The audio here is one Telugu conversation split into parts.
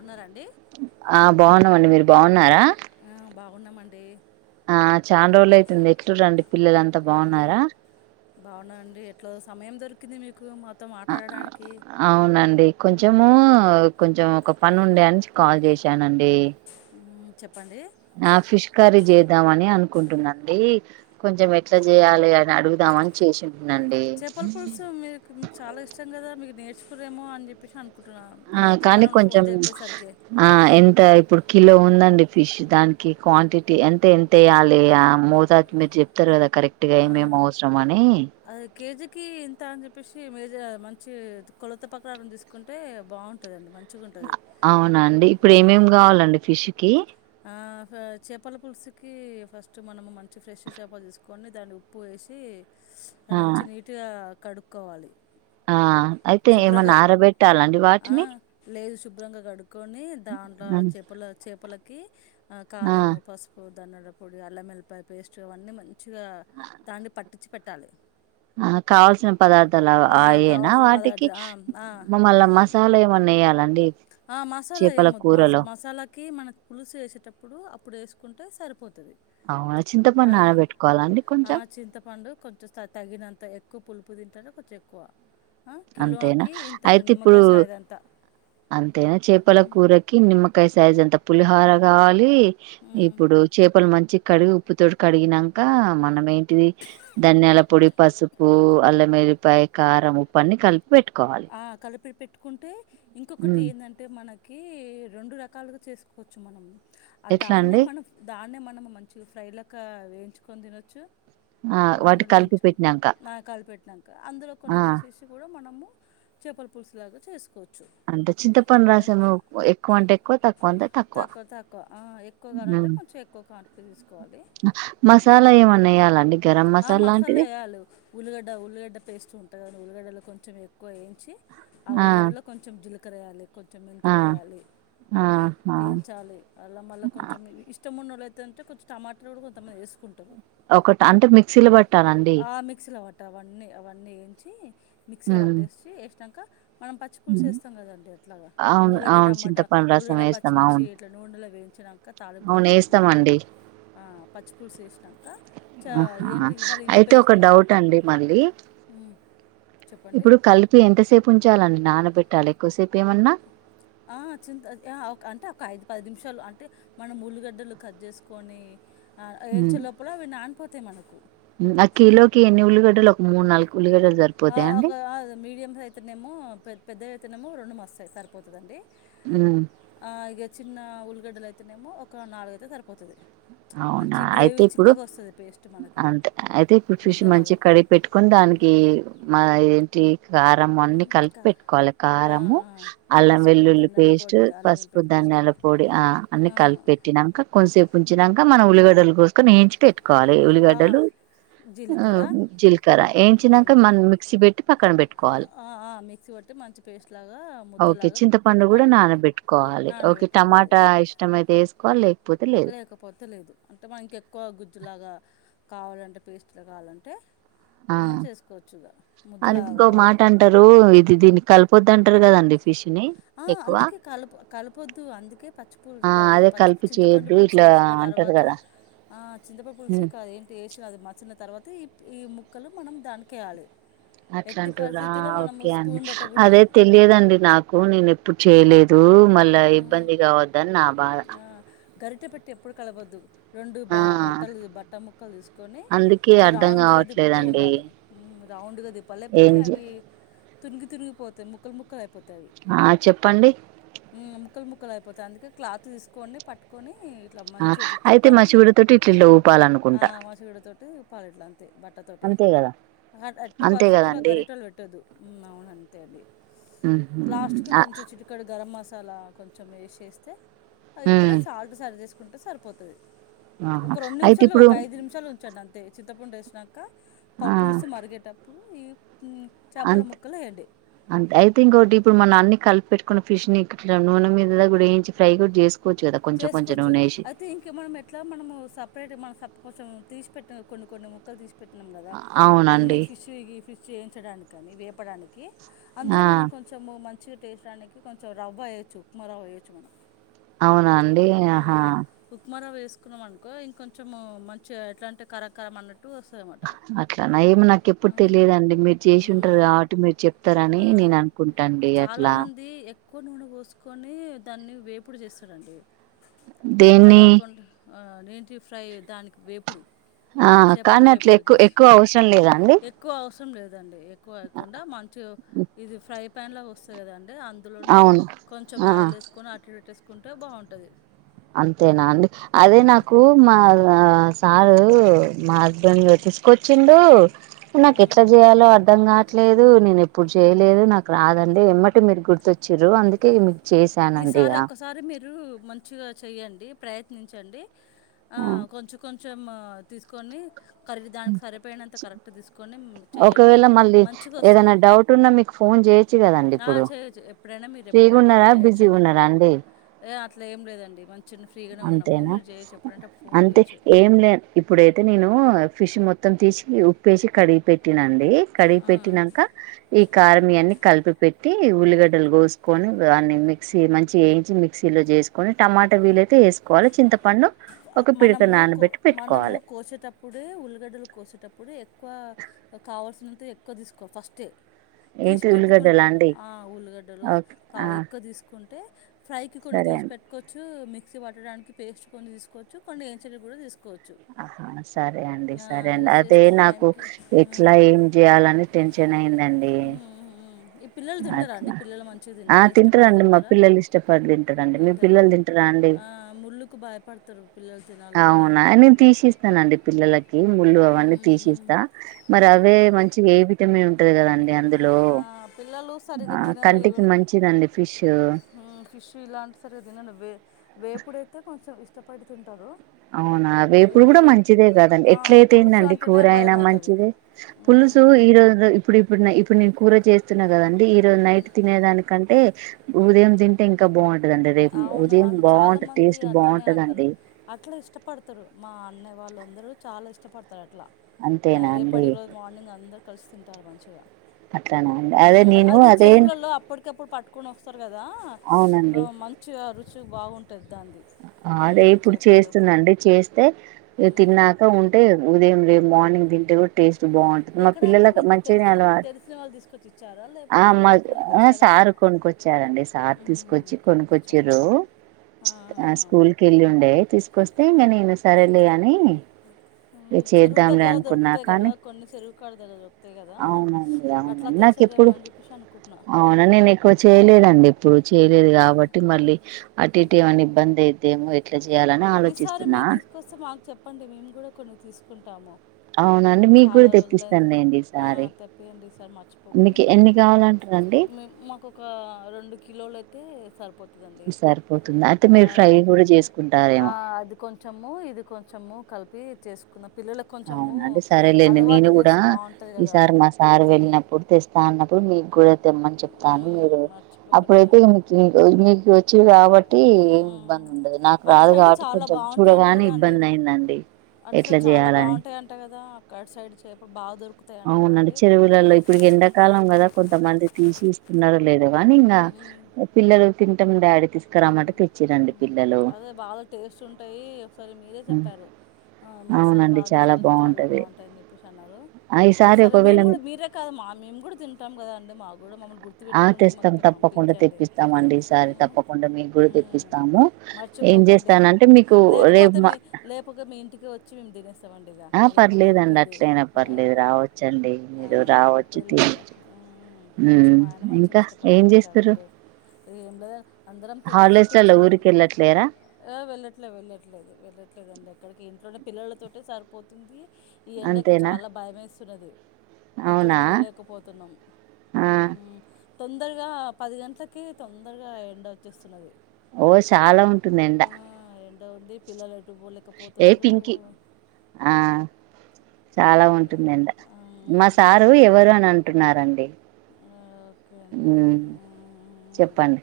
ఉన్నారా అండి ఆ బాగున్నామండి మీరు బాగున్నారా ఆ బాగున్నామండి ఆ చాన్ రోజులు అయితుంది ఎట్లుర్రాండీ పిల్లలంతా బాగున్నారా అవునా అండి ఎట్లా సమయం దొరికింది మీకు మా అవునండి కొంచెం మేముకొంచెం ఒక పని ఉండే అని కాల్ చేశానండి ఉమ్ చెప్పండి ఆ ఫిష్ కర్రీ చేద్దామ అని అనుకుంటున్నాండి కొంచెం ఎట్లా చేయాలి అని అడుగుదాం అని చేసిన చేపల పులుసు మీకు చాలా ఇష్టం కదా మీకు నేర్చ స్తరే నేమో అని చెప్పేసి అన్ ఆ కానీ కొంచెం ఆ ఎంత ఇప్పుడు కిలో ఉందండి ఫిష్ దానికి క్వాంటిటీ ఎంత ఎంతెయ్యాలే ఆ మోతాజ మీరు చెప్తారు కదా కరెక్ట్ గా ఆ, ఏమెమ్ అవసరం అని కీ ఇంత అని చెప్పేసి మజ మంచి కొలత ప్రకారం తీసుకుంటే బాగుంటుందండి మంచి అవునండి ఇప్పుడు ఏమేమి కావాలండి ఫిష్ కి ఆహ చేపల పులుసుకి ఫస్ట్ మనం మంచి ఫ్రెష్ చేపలు తీసుకొని దాన్ని ఉప్పు వేసి ఆ అది మంచి నీట్ గా కడుక్కోవాలి ఆ అయితే ఏమన్నా శుభ్రంగా ఆరబెట్టాలండి వాటిని దూరంగా కడుగు కొని దాట్ల చేప్పుల చేపల కీ నా ఆ కారము పసుపు ధానాల పొడి, అల్లంఏలిపాయ పేస్ట్ అవన్నీ మంచి పచ్చగా దాన్ని పట్ పచ్చి పెట్టాలి ఆ కావాల్సిన పదార్థాలు ఆ అయ్యోనా కావాల్సిన వాటికి పదార్థ ఆ, ఆ. మా మళ్ళా మసాలా ఏమన్నా వేయాలండి చీపల కూరలో కీ మనక్ పులుసు వేసేటప్పుడు అప్పుడు వేసుకుంటే సరిపోతు అవునా చింతపండు ఆ నానబెట్టుకోవాలా అండి ఆ కొంచెం చింతపండు కొంచం తగి తగినంత ఎక్కువ పులుప్ ఉప్పు తింటారు కొంచెం ఎక్కువ ఆ, అంతేనా కిలోకి ఇంత ఒక అయితే ఇప్పుడు నిమ్మకాయ సాయదంత అంతేనా చేపల కూరకి నిమ్మకాయ స్ సైజ్ అంతా పులిహోార కావాలి ఉమ్. ఇప్పుడు చేపలు మంచి కడిగి ఉప్పుతోోటి కడిగినాక మనం ఏంటిది ధనియాల పొడి, పసుపు, అల్లం ఎల్లిపాయ కారం ఉప్పు పన్ని కలిపి పెట్టుకోవాలి ఆ కలిపి పెట్ పెట్టుకుంటే ఇంకొకటి హ్మ్ ఏందంటే మన కి రెండు రకాలుగా చేసుకోవచ్చు మనం ఆ ఎట్లా దాన్నే అండి మనం దాన్నే మన ఒక మంచిగా ఫ్రై లాక వేయించుకొని తినొచ్చు ఆ వాటి నూనెలో కలిపి వేయించాక పెట్టినాక నా కాలు పెట్టినాక అందులో కొన్ని ఆ తీసేసి కూడా మనము చెపల పులుసు లాగా చేసు అంత చింత పండు రసం ఎక్కువంట ఎక్కువ తక్కువంటా తక్కువ. ఉ తెస్ తీసుకోవాలి ఏమన్నా వేయాలండి గరం ఆ మసాలా లాంటిది వేయాలి ఉల్లిగడ్డ ఉల్గడ్డ పేస్ట్ ఉ త్తగా ఉల్లిగడ్డులు కొంచెం ఎకు కోయించి ఆ ఉల్లిగడ్డలో కొంచెం జిల కడగాలే కొంచెం ఆ మెంతులు వేయ్యాలి, హ ఆహా వేయించాలి. అలా మళ్ళీ కొంచెం మీకు ఇష్టం ఉన్న వాళ్ళైతే దంచి కొంచం టమాటర్ కూడా కొంతమంది వేసుకు ఒకటి అంటే మిక్సీలు పట్టానండి అ అవన్నీ అవన్నీ వేయించి హ్మ్ చి ఏసినంక మనం పచ్చి పులుసు వేస్తాం కదండి అట్లాగా అవును ఉల్లిగడ్డ అవును టమాటా చింతపండు రసం ఉల్లిగడ్డ వేస్తాం పచ్చిమిర్చి అవును ఇట్లా నూనెలో వేయించినాంక తాలింపులా అవును వేయించానంక వేస్తామండి పచ్చి పులుసు వేసినంక చా ఆహా ఇదేంటి మళ్ళీ ఇవి అయితే పేస్ట్ ఒక చేయాలి డౌట్ అండి మళ్ళీ హ్మ్ చెప్పండి పి ఎంతసేపు ఉంచాల నానబెట్టాలి ఎక్కువసేపు ఏమన్నా ఆ చింత అంటే ఒక ఐదు పది నిమిషాలు అంటే మనం ఉల్లిగడ్డలు కట్ చేసుకొని ఆ, వేయించే హ్మ్ లోపల అవి నానిపోతాయి మనకు అ కిలోకి ఎన్ని ఉల్లిగడ్డలో ఆ ఒక మీడియం సైజతేనేమో పె పెద్ద త్తినము రెండు మస్తు సరిపోతుందండి హ్మ్ ఆ, ఇక చిన్న ఉల్లిగడ్డలు అయితేనేమో ఒక నాలుగైతే సరిపోతది అవునా అయితే ఇప్పుడు పేస్ట్ మనకి అంతే అయితే ఇప్పుడు ఫిష్ మంచి ముద్దలాగా కడిగి పెట్టుకొని దాని కి మద ఏంటి కారము అన్ని కలిపి ఇంకా పెట్టుకోవాలి ఆ, కారము ఆ, అల్లం పసుపు వెల్లుల్లి ధనియాల పేస్ట్ పొడి అల్లం పసుపు వెల్లిపాయ పేస్ట్ ధనియాల పొడి ఆ అన్ని ఆ, కలిపి పెట్టినంక ప- కొంతసేపు క మన ఉలిగడ్డలు కోసుకొని ఏయించి పెట్ కాాలి ఆ, ఉల్లిగడ్డలు జీలకర్ర జీలకర ఏంచినాక మెంతులు మన మిక్సీ పెట్టి పక్కన పెట్టుకోవాలి ఆ, ఆ, మిక్సీ పట్టి మంచి పేస్ట్ లాగా ఓకే ముద్దలాగా చింతపండు పెట్టి కూడా పట్టుకోవాలి నానబెట్టుకోవాలి ఓకే నానబెట్టుకోవాలి టమాటా ఇష్టం అయితే వేసుకోవాలి లే పోతేలేదు త్తలేదు అంటే మన ఇంకెక్కువ గుజ్జులాగా కావాలంటే పేస్ట్లు కావాలంటే ఆ మనం చేసుకోవచ్చు ఇక ముద్దలాగా అంత మాట కావాలంటే అంటారు ఇది దీని కలిపోద్దంటారు కదండి ఫిష్ ని ఆ ఎక్కువ అందుకే కలుపు కలపొద్దు అందుకే ఆ పచ్చిపుులుసు అదే పచ్చ కలిపి చింతపండు చేయొద్దు పులుసు ఇట్లా వేసిన అంటారు తర్వాత కదా ఆ చింతపడు పులుసు కాద ఏంటి వేసిన అది మచ్చిన తర్వాత ఈ ముక్కలు మనం దానికేయాలే అట్లా అంటుర్రా ఓకే అండి స్పూన్ పెట్టకూడదు అదే తెలియదండి నాకు నేను ప్పుడు చేయలేదు మళ్ళా ఇబ్బంది కావద్దని నా బాధ ఆ గరిటె పెట్టి ఎప్పుడు కలవొద్దు రెండు బ ఆ బట్టలు బట్ట ముక్కలు తీసుకొని అందుకే ఇట్లా అర్ధం రౌండ్గా తిప్పుతూ కావట్లేదండి ఉండాలి హ్మ్ రౌండ్గా ప్పాలి లేకపోతే ఏం అవి తునిగి తునిగి పోతాయి ముక్కలు ముక్కలు అయిపోతయి ఆ చెప్పండి ముక్కలు ముక్కలు అయిపోతే అందుకే క్లాత్ తీసుకు కొని పట్టుకొని ఇట్లా ఆ మంచిగ ఇట్లా అయితే తిప్పాలింతే మసివిడ తోటి ఇట్ల ఇట్లా ఆ ఊపాలనుకుంటా మసిగుడతోటి తిప్పాలి ఇట్లా అంతే బట్టతోటి అంతే కదా ఎట్టి అంతే పరిస్థితుల్లో కదండి గరిటెలు పెట్టొద్దు హ్మ్ అవున అంతే అండి ఉహు లాస్ట్ కి ఆ కొంచెం చిట్టుకాడు గరం మసాలా అలా కొంచెం వేసేస్తే ఉ ఇప్పుడే సాల్ట్ సరి చేసుకో కుంటే సరిపోతుది ఒక ఆహా రెండు అయితే నిమిషాలు ఇప్పుడు ఒక ఐదు నిమిషాలు ఉంచండి అంతే చింతపండు వేసిన ఇంక ప పులుసు మరిగేటప్పు ఆంట్ వేయండి అంతే ఐ థింక్ ఒకటి ఇప్పుడు మన అన్ని కలిపి పెట్టుకున్న ఫిష్ ని ఇట్లా నూనె మీద కూడా వేయించి ఫ్రై కూడా చేసు చేసుకోవచ్చు అయితే ఇంక మనం ఎట్లా మనము సపరేట్ మన సెపరేట్ కొంచెం తీసి పెట్ కొన్ని కొన్ని ముక్కలు తీసి పెట్టు పెట్టినాం కదా అన్నీ అవునండి ఫిష్ ఈ ఫిష్ చేయించడానికి కాని వేపడానికి కి ఆ అందులో మనం కొంచెం మంచిగ టేస్టరానికి కొంచెం రవ్వ ఎయొచ్చు ఉప్మా రవ్వ వేయొచ్చు మనం అవునా అండి ఆహా తీసుకున్నాం అనుకో ఇంకొంచం మంచి గా ఎట్లాంటి కారకర మన్నాటు అట్లాన ఏమో నాకు ఎప్పుడు ఆ! తెలియదండి మీరు చేసి ఉంటారు హ్మ్. కాబట్టి మీరు చెప్తారని ఆ! నేను అనుకుంటాండి అట్లా చాలామంది ఎక్కువ నూనె పోసుకొని దాన్ని వేపుడు చేసి చరడి [unintelligible] అట్లా దేన్ని కాకుండా ఏంటి ఫ్రై దానికి వేపుడు ఆ చేపల కానీ అట్లా వేపుడు ఎక్కువ ఎక్కువ చేస్తుంటే అవసరం లేదా అండి ఎక్కువ అవసరం లేదండి ఎక్కువ అవకుండా మంచిగ ఇది ఫ్రై ప్యాన్ లో పోస్తా కదా అందులోని అవును కొంచెం ఆ ఆయిల్ వేసుకొని అటు ఇటు కుంటే బాగుంటది అంతేనా అండి అదే ఆ! నాకు మాఆ కాదు మ [unintelligible] తీసుకొచ్చి [unintelligible] ఇనా హ్మ్. కెట్లా చేయ్యాలో అర్ధంగాట్ లేదు నేను ఎప్పుడు చేయలేదు నాకు రాదండి ఎమ్మటే మీరు గుర్తొచ్చిర్రు అందుకే [inaudible] చేశానండీ ఆ రు మంచిగా చెయ్యండి ప్రయత్నించండి ఆ కొంచెం కొంచ్ కొంచం ఆ తీసుకొని కర్రీ దానికి సరిపోయినంత కరెక్ట్ తీసుకొని చేయండి ఒకవేళ మళ్ళీ మంచిగొస్తది ఏదైనా డౌట్ ఉన్నా మీకు ఫోన్ చేయొచ్చు కదండి చేయచ్చు ఎప్పుడైనా మీరు ఎప్పుడంటే అప్పుడు [unintelligible] చేయొచ్చండి బిజీగున్నరా అండి ఏ అట్లా ఏం లేదండి మం అంతేనా ఫోన్ అంతే చేయొచ్చు ఏం లే ఇప్పుడైతే నేను ఫిష్ మొత్ త్తం తీసి ఉప్పుప్పేసి కడిగి పెట్ పట్టినండి కడిగి ఆ. పెట్టినాక ఈ కారం ఇయన్ని కలిపి పెట్టి ఉల్లిగడ్ డ్డలు కోసుకొని దాన్ని మి క్సీ మంచి ఏయించి మిక్సీలో చేసుకొని టమాటా వీలై తే వేసుకోవాలి చింతపండు ఒక పిడక మనము కో నానబెట్టి మనము పెట్టుకోవాలి కోసేటప్పుడే ఉల్లిగడ్డలు కోసేటప్ ఇప్పుడు ఎక్కువ కావాల్సినంత ఎక్కువ తీసుకోవాలి ఫస్టే తీసి ఏంటి పెట్టుకుంటే ఉల్లిగడ్డలా అండి ఆ ఉల్లిగడ్డలు ఓకే ఆ ఎక్కువ తీసుకు కుంటే ఫ్రై కి కొన్ని సరే తీసి అండి పెట్టుకోవచ్చు మిక్సీ పట్టడానికి పేస్ట్ కొన్ని తీసుకో కోచ్చు కొన్ని ఏంచినవి కూడా తీసుకోవ ఆహా సరే అండి సరే అండి ఇది అదే చేస్తే నాకు టైంకి ఎట్లా ఏం చేయాలని టెన్షన్ అయిందండి ఈ పిల్లలు తింటారా అట్లా అండి పిల్లలు మంచిగా ఆ తింటారా ఇష్టపడి తింటారండి మా తింటారా పిల్లలు ఇష్టపడి తింటారండి మీ తింటారా పిల్లలు అండి ఆ ముళ్ళుకు భాయపడు పిల్లల్ అవునా నేను తీసి ఇస్తానండి పిల్ల కి ముళ్ళు అవన్నీ మ్మ్. తీసిస్తా మరి అవే మం చి ఏ విటమిన్ ఉంటది కదండి అందులో ఆ పిల్లలు సరిగ్గా ఆ తినరు కంటికి ఈవెన్ మంచిదండి ఫిష్ హు ఫిష్ ఇలాంటి సరిగ్గా తినరు వేపుడయితే కొంచెం ఇష్టపడి తింటరు అవునా అదే ఇప్పుడు కూడా మంచిదే కాదండి ఆ, ఏట్ల అయితే ఏంది పులుసు అండి అంటేనే కూర అయినా భయం అవుతుంది మంచిదే పులుసు ఈ రోజు ఇప్పుడు నిన్న ఇప్పుడు నేను కూర చేస్తున్నా కదండి ఈ రోజు నైట్ తినేదానికంటే ఉదయం తింటే ఇంకా బాగున్ ఉంటదండి. రేపు అవును ఉదయం అండ్ బాగుంటంది చాలామంది టేస్ట్ అట్లనే అంటారు బాగుంటదండి అట్లా ఇష్టపడతారు మా అన్న వాళ్ళు అందరూ చాలా ఇష్టపడు తారు అట్లా న అంతేనా అండి రేపటికి రోజు మార్నింగ్ అందరు కలసి తింటారు మంచిగా అట్లనా అండ్ అదే నేను అదేటు కప్పుడు పట్టుకొని వస్తాడు కదా ఆ మం కుర రుచు బాగుంటది అదే ఇప్పుడు చేస్తున్న అండి చేస్తే తిన్నాక ఉంటే ఉదయం లేప్ మార్నింగ్ తింటే గుడు టేస్ట్ బాగుటది మా ఎక్కడంటే పిల్లలకు మీకు మంచిగానే తెలిసిన ఆ తెలిసిన వాళ్ళు తీసుకొచ్చి ఇచ్చారా లేకపోతే ఆమ్ మీరు ఆ కొనుక్కొచ్చారా సారు కొనుక్కొచ్చారండి సార్ మ్మ్, తీసుకొచ్చి కొనుక్కొచ్చారా కొనుకొచ్చిరు ఆ, ఆ. స్కూల్ కెళ్ళి ఉండే తీసుకొస్తే ఇంగ నేను నేను సరే లే అని ఇ మ్మ్, చెరువు చేద్దాంలే దగ్గర అనుకున్నా దొరుకుతాయి కదా కానీ కొన్ని చెరువు కాడ దగ్గర దొరుకుతాయి కదా అవునండి అట్లా అవునండి నాకెప్పుడు తెచ్చారేమో అని చెప్పేసి అనుకుంటున్నా అవున నేను ఎక్కువ చేయలేదండి. ఇప్పుడు చేయలేదు కాబట్టి మళ్ళీ అటు ఇటు ఏవన్న దేదేమో ఇట్లు ఈసారి మీరు తీసుకొస్తే మాక్ చెప్పండి మేము కూడా కొన్ని తీసుకున్ తామో అవునండి మీక్ కూడా తెప్పిస్తాను. లేండి ఈ సారి సర్ మర్చిపోకుండ తెప్పియండి. మేము మాకు ఒక రెండు కిలోలు అయితే సరుపోదు సర్ పోతుంది అయితే మీరు ఫ్రై కూడా చేసుకుంటారు ఆ అది కొంచము ఇది కొంచము కలుప్ వీర్ చేసుకున్నాం అవునండి సరేలేండి నేను కూడా చేస్తే బాగుంటుంది కదా ఈసారి అండి మా సార్ వెళ్ళినప్పుడు తెస్తా అన్న ప్పుడు మీక్ కూడా తెమ్మని చెపుతా కానీ మీరు ఉమ్, మర్చిపోకుండా అప్పుడైతే మీకీ మీకు వచ్చు కాబట్టి ఉమ్, ఏమి ఉమ్. ఇబ్బంది ఉండదు నాకు అటు రాదు సైడ్ కాబట్టి చాలా కొంచెం బాగుంటాయంట చూడగానే కదా అండి ఇబ్బంది అయిందండి ఎట్ల జేయాలని ఉంటాయి. యంట కదా అక్కడ సైడ్ చేప బాగా దొర్కు అవునండి చెరువులలో ఇప్పడికి ఎండాకాలం కదా కొంతమంది తీసి నర్ లేదు గానీ ఇంగా ఉమ్, ఉమ్. అ పిల్లలు తింటము డాడీ తీస్ అదే బాగా టేస్ట్ ఉంటయి ఒక్ సారి మీరే హ్మ్. చెప్పారు మసాలా బా అవునండి తీసుకొని చాలా బాగుంటది బాగుంటాయిని చెప్పేసి అన్నారు ఆ ఈసారి సరే ఒకవేళ మేమ్ కూడా మీరే కాదు మా మేమ్ కూడా తింటాం కదా అండి ఆ తెస్తాం తప్పకుండా పంపించండి తెప్పిస్తామండి ఈసారి ఉమ్, తప్పకుండా మీ గుర్ ఉమ్, తెప్పిస్తాము ఏం మర్చిపోకండి చేస్తానంటే మీకు రేపు లేకపోతే మా ఇస్తమండి ఇక ఆ మీరేమన్నా పర్లేదండి అనుకోండి అట్లయినా పర్లేదు రావచ్చండి ఆ మీరు రావచ్చు పిల్లలు తినొచ్చు మంచి ఉమ్ మా ఆయన మంచిగ ఇంకా ఇష్టపడి ఏం చేస్తుర్రు తింటాడంటే ఏం లేదన్ అందరం తినేసి హాలిడేస్ లలో కూర్చున్నాం ఊరికి వెళ్ళట్లేరా ఆ వెళ్ళట్లే వెళ్ళట్లేదు వెళ్లట్లేదండి ఇక్కడికి ఇంట్లోనే పిల్లలతోటె సరిపోతుంది ఈ ఎండకు అంతేనా చాలా భయం వేస్తుంది స్తున్నది ఎక్కడ అవునా వెళ్ళలేకపోతున్నాం ఆ తొందరగా పది గంటలకి తొందరగా ఎండవచ్చు చేస్తున్నది ఓ చాలా ఉంటుందిండ ఎండ ఉంది పిల్లలు ఎటు ఏ పోలేకపోతున్నారు పింకి ఆ చాలా ఉంటుందం మా సారు ఎవరు అని అంటున్నారండి ఇంగా ఓకే అండి మ్మ్ ఆ చెప్పండి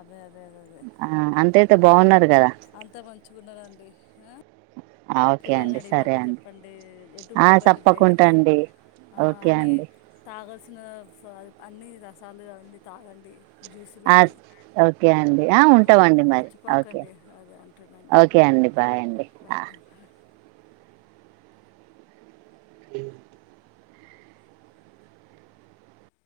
అదే అద్ దే దే అదే ఆ అంతయితే మ్మ్ బాగున్నారు కదా అంతా మంచిగున్నారండి. ఆ ఆ ఓకే పిల్లల్ని అండి సరే అడిగినట్టు అండి చెప్పండి ఎటు ఆ పోకండి తప్పకుండా బయటికి అండి ఆ ఓకే అన్ని అండి తాగాల్సిన అన్ని చాలుగా అండి తాగండి ఆ జ్యూసులన్నీ ఒకే అండి ఆ ఉంటావండి మరి ఒకే మర్చిపోకండి అదే అంటున్నాండి ఒకే అండి ఓకే, బాయ్ అండి బాయ్ ఇ